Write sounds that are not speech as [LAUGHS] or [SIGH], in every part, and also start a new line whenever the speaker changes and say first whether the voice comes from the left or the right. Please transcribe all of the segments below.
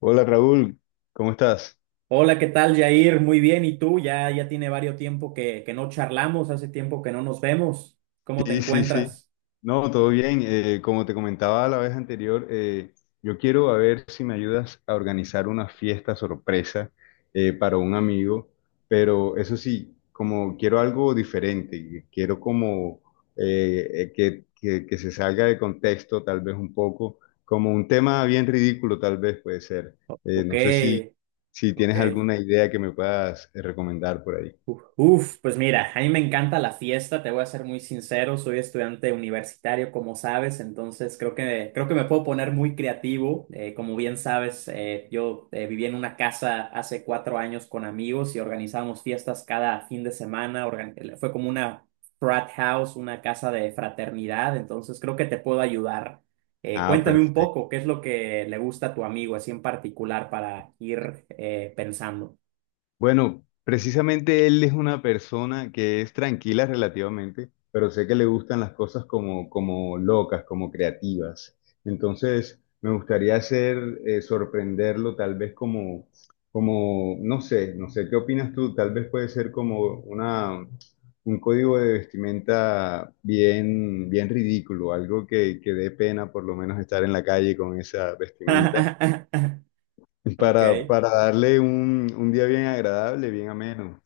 left: Hola Raúl, ¿cómo estás?
right: Hola, ¿qué tal, Jair? Muy bien, ¿y tú? Ya tiene varios tiempo que no charlamos, hace tiempo que no nos vemos. ¿Cómo te
left: Sí, sí, sí.
right: encuentras?
left: No, todo bien. Como te comentaba la vez anterior, yo quiero a ver si me ayudas a organizar una fiesta sorpresa para un amigo, pero eso sí, como quiero algo diferente, quiero como que se salga de contexto tal vez un poco, como un tema bien ridículo tal vez puede ser.
right: Ok,
left: No sé si, si
right: ok.
left: tienes alguna idea que me puedas recomendar por ahí.
right: Pues mira, a mí me encanta la fiesta, te voy a ser muy sincero, soy estudiante universitario, como sabes, entonces creo que me puedo poner muy creativo. Como bien sabes, yo viví en una casa hace 4 años con amigos y organizábamos fiestas cada fin de semana, fue como una frat house, una casa de fraternidad, entonces creo que te puedo ayudar.
left: Ah,
right: Cuéntame un
left: perfecto.
right: poco, ¿qué es lo que le gusta a tu amigo, así en particular, para ir pensando?
left: Bueno, precisamente él es una persona que es tranquila relativamente, pero sé que le gustan las cosas como locas, como creativas. Entonces, me gustaría hacer, sorprenderlo tal vez no sé, no sé, ¿qué opinas tú? Tal vez puede ser como una, un código de vestimenta bien, bien ridículo, algo que dé pena por lo menos estar en la calle con esa vestimenta
right: [LAUGHS] Ok.
left: para darle un día bien agradable, bien ameno.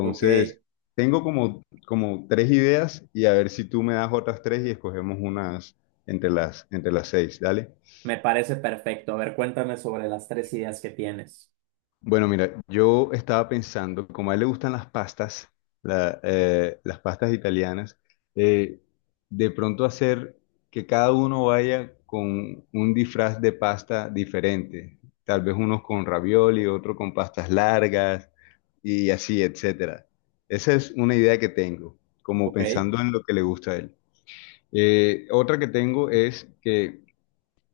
right: Ok,
left: tengo como tres ideas y a ver si tú me das otras tres y escogemos unas entre las seis. Dale.
right: me parece perfecto. A ver, cuéntame sobre las tres ideas que tienes.
left: Bueno, mira, yo estaba pensando, como a él le gustan las pastas, las pastas italianas, eh, de pronto hacer que cada uno vaya con un disfraz de pasta diferente, tal vez unos con ravioli, otro con pastas largas y así, etcétera. Esa es una idea que tengo, como
right: Ok,
left: pensando en lo que le gusta a él. Otra que tengo es que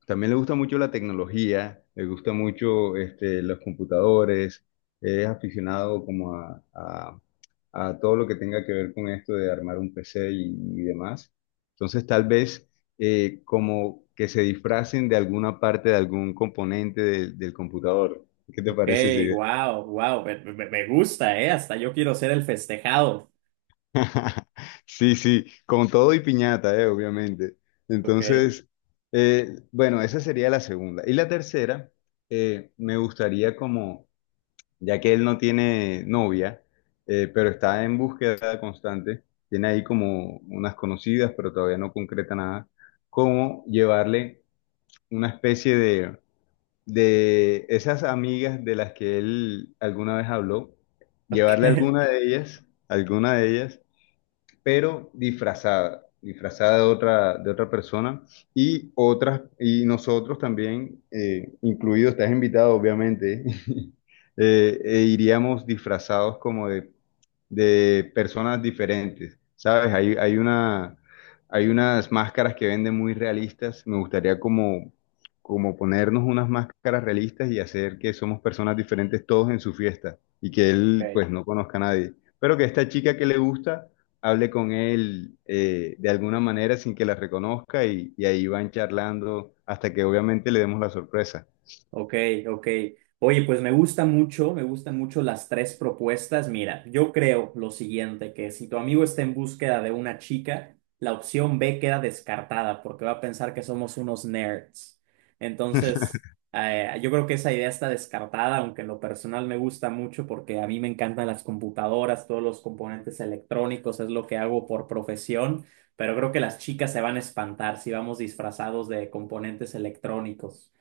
left: también le gusta mucho la tecnología, le gusta mucho este, los computadores, es aficionado como a todo lo que tenga que ver con esto de armar un PC y demás. Entonces tal vez como que se disfracen de alguna parte, de algún componente del computador. ¿Qué te
right: ok,
left: parece esa idea?
right: wow, wow, me gusta, ¿eh? Hasta yo quiero ser el festejado.
left: [LAUGHS] Sí, sí, con todo y piñata, obviamente.
right: Ok, [LAUGHS]
left: Entonces, bueno, esa sería la segunda. Y la tercera, me gustaría como ya que él no tiene novia, pero está en búsqueda constante, tiene ahí como unas conocidas, pero todavía no concreta nada, cómo llevarle una especie de esas amigas de las que él alguna vez habló, llevarle
right: ok,
left: alguna de ellas pero disfrazada, disfrazada de otra persona y otras, y nosotros también, incluido, estás invitado obviamente, [LAUGHS] iríamos disfrazados como de personas diferentes, ¿sabes? Hay una, hay unas máscaras que venden muy realistas. Me gustaría como ponernos unas máscaras realistas y hacer que somos personas diferentes todos en su fiesta y que él
right: ok.
left: pues no conozca a nadie. Pero que esta chica que le gusta hable con él de alguna manera sin que la reconozca y ahí van charlando hasta que obviamente le demos la sorpresa.
right: Ok, ok. Oye, pues me gusta mucho, me gustan mucho las tres propuestas. Mira, yo creo lo siguiente, que si tu amigo está en búsqueda de una chica, la opción B queda descartada porque va a pensar que somos unos nerds. Entonces, yo creo que esa idea está descartada, aunque en lo personal me gusta mucho porque a mí me encantan las computadoras, todos los componentes electrónicos, es lo que hago por profesión, pero creo que las chicas se van a espantar si vamos disfrazados de componentes electrónicos.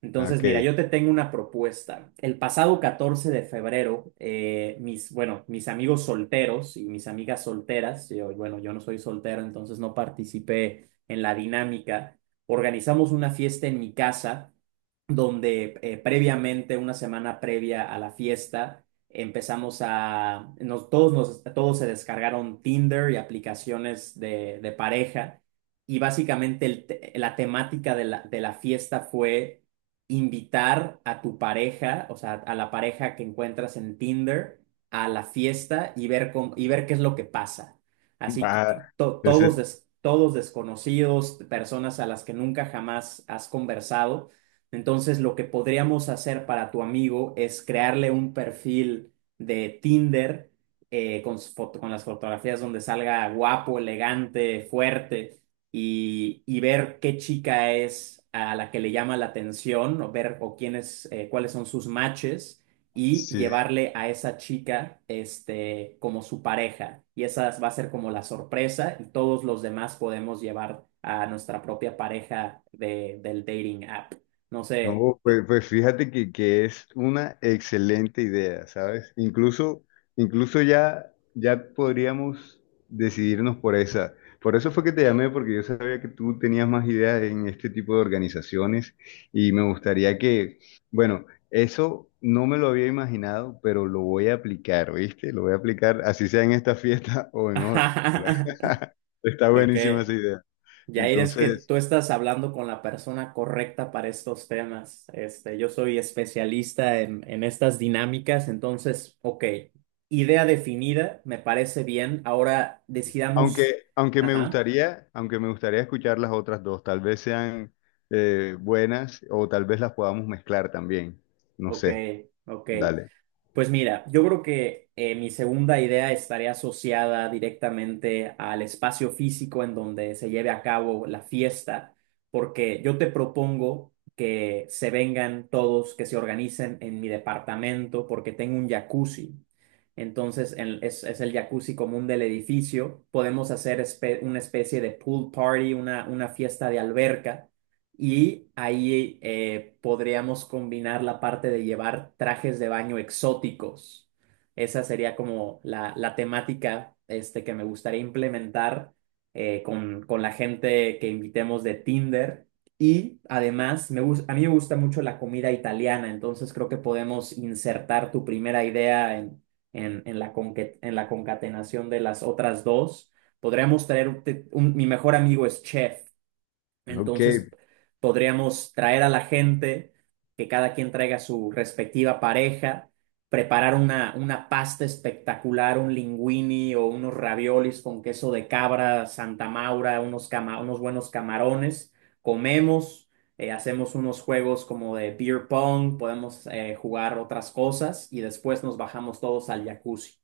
right: Entonces, mira,
left: Ok,
right: yo te tengo una propuesta. El pasado 14 de febrero, mis amigos solteros y mis amigas solteras, yo, bueno, yo no soy soltero, entonces no participé en la dinámica, organizamos una fiesta en mi casa donde previamente, una semana previa a la fiesta, empezamos a, nos, todos se descargaron Tinder y aplicaciones de pareja y básicamente la temática de la fiesta fue invitar a tu pareja, o sea, a la pareja que encuentras en Tinder, a la fiesta y ver y ver qué es lo que pasa.
left: [LAUGHS]
right: Así
left: va.
right: que todos,
left: Ese-
right: todos desconocidos, personas a las que nunca jamás has conversado. Entonces, lo que podríamos hacer para tu amigo es crearle un perfil de Tinder con las fotografías donde salga guapo, elegante, fuerte y ver qué chica es a la que le llama la atención, o ver o quiénes, cuáles son sus matches, y
left: sí.
right: llevarle a esa chica este, como su pareja. Y esa va a ser como la sorpresa, y todos los demás podemos llevar a nuestra propia pareja de, del dating app. No sé.
left: No, pues, pues fíjate que es una excelente idea, ¿sabes? Incluso, incluso ya, ya podríamos decidirnos por esa. Por eso fue que te llamé, porque yo sabía que tú tenías más ideas en este tipo de organizaciones y me gustaría que, bueno, eso no me lo había imaginado, pero lo voy a aplicar, ¿viste? Lo voy a aplicar, así sea en esta fiesta [LAUGHS] o en otra.
right: [LAUGHS]
left: [LAUGHS] Está
right: Ok.
left: buenísima esa idea.
right: Yair, es que
left: Entonces...
right: tú estás hablando con la persona correcta para estos temas. Este, yo soy especialista en estas dinámicas, entonces, ok, idea definida, me parece bien. Ahora decidamos,
left: Aunque,
right: ajá,
left: aunque me gustaría escuchar las otras dos, tal vez sean buenas o tal vez las podamos mezclar también. No
right: ok,
left: sé,
right: ok.
left: dale.
right: Pues mira, yo creo que mi segunda idea estaría asociada directamente al espacio físico en donde se lleve a cabo la fiesta, porque yo te propongo que se vengan todos, que se organicen en mi departamento, porque tengo un jacuzzi. Entonces, es el jacuzzi común del edificio. Podemos hacer una especie de pool party, una fiesta de alberca y ahí podríamos combinar la parte de llevar trajes de baño exóticos. Esa sería como la temática este, que me gustaría implementar con la gente que invitemos de Tinder. Y además, a mí me gusta mucho la comida italiana, entonces creo que podemos insertar tu primera idea en la concatenación de las otras dos. Podríamos traer, un- te- un- Mi mejor amigo es chef.
left: Ok,
right: Entonces, podríamos traer a la gente, que cada quien traiga su respectiva pareja, preparar una pasta espectacular, un linguini o unos raviolis con queso de cabra, Santa Maura, unos buenos camarones. Comemos, hacemos unos juegos como de beer pong, podemos jugar otras cosas y después nos bajamos todos al jacuzzi.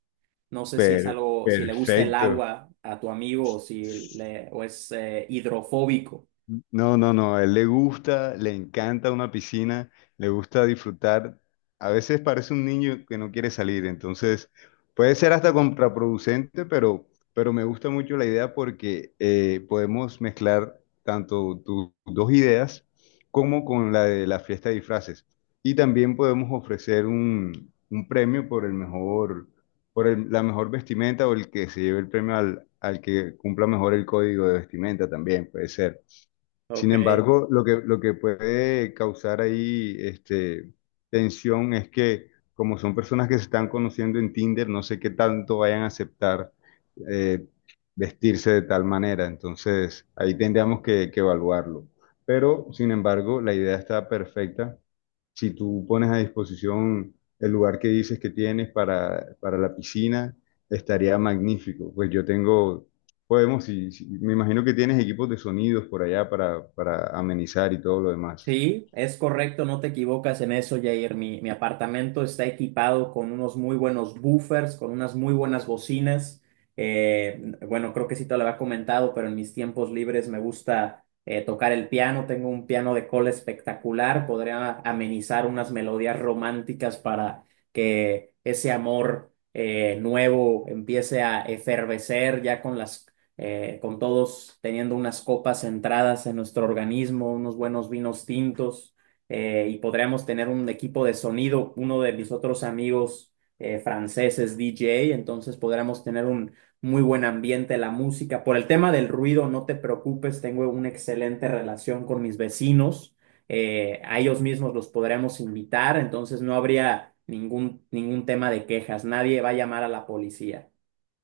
right: No sé si es
left: per-
right: algo, si le gusta el
left: perfecto.
right: agua a tu amigo o si le, o es hidrofóbico.
left: No, no, no, a él le gusta, le encanta una piscina, le gusta disfrutar. A veces parece un niño que no quiere salir, entonces puede ser hasta contraproducente, pero me gusta mucho la idea porque podemos mezclar tanto tus dos ideas como con la de la fiesta de disfraces. Y también podemos ofrecer un premio por el mejor, por el- la mejor vestimenta o el que se lleve el premio al, al que cumpla mejor el código de vestimenta también, puede ser. Sin
right: Ok,
left: embargo, lo que puede causar ahí este, tensión es que como son personas que se están conociendo en Tinder, no sé qué tanto vayan a aceptar eh, vestirse de tal manera. Entonces, ahí tendríamos que evaluarlo. Pero, sin embargo, la idea está perfecta si tú pones a disposición el lugar que dices que tienes para la piscina, estaría magnífico. Pues yo tengo, podemos, si- si- me imagino que tienes equipos de sonidos por allá para amenizar y todo lo demás.
right: sí, es correcto, no te equivocas en eso, Jair. Mi apartamento está equipado con unos muy buenos buffers, con unas muy buenas bocinas. Eh, bueno, creo que sí te lo había comentado, pero en mis tiempos libres me gusta tocar el piano. Tengo un piano de cola espectacular. Podría amenizar unas melodías románticas para que ese amor nuevo empiece a efervecer ya con las con todos teniendo unas copas centradas en nuestro organismo, unos buenos vinos tintos, y podríamos tener un equipo de sonido, uno de mis otros amigos franceses, DJ, entonces podríamos tener un muy buen ambiente, la música. Por el tema del ruido, no te preocupes, tengo una excelente relación con mis vecinos, a ellos mismos los podremos invitar, entonces no habría ningún tema de quejas, nadie va a llamar a la policía.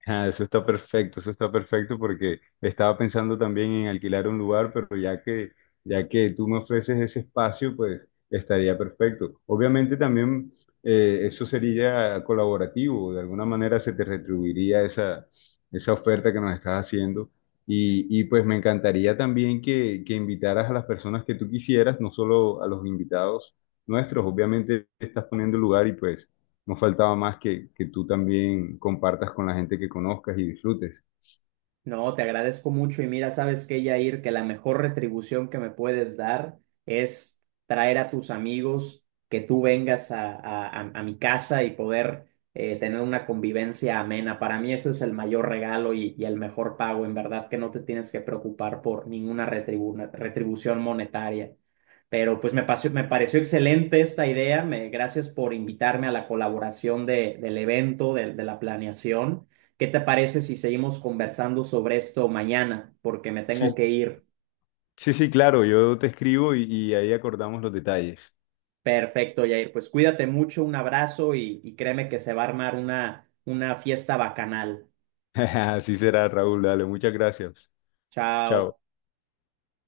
left: Ah, eso está perfecto porque estaba pensando también en alquilar un lugar, pero ya que tú me ofreces ese espacio, pues estaría perfecto. Obviamente también eso sería colaborativo, de alguna manera se te retribuiría esa, esa oferta que nos estás haciendo. Y pues me encantaría también que invitaras a las personas que tú quisieras, no solo a los invitados nuestros, obviamente estás poniendo el lugar y pues... No faltaba más que tú también compartas con la gente que conozcas y disfrutes.
right: No, te agradezco mucho y mira, sabes qué, Yair, que la mejor retribución que me puedes dar es traer a tus amigos, que tú vengas a mi casa y poder tener una convivencia amena. Para mí eso es el mayor regalo y el mejor pago. En verdad que no te tienes que preocupar por ninguna retribución monetaria. Pero pues me pareció excelente esta idea. Gracias por invitarme a la colaboración del evento, de la planeación. ¿Qué te parece si seguimos conversando sobre esto mañana? Porque me tengo
left: Sí,
right: que ir.
left: sí, sí, claro, yo te escribo y ahí acordamos los detalles.
right: Perfecto, Jair. Pues cuídate mucho, un abrazo y créeme que se va a armar una fiesta bacanal.
left: [LAUGHS] Así será, Raúl, dale, muchas gracias. Chao.
right: Chao.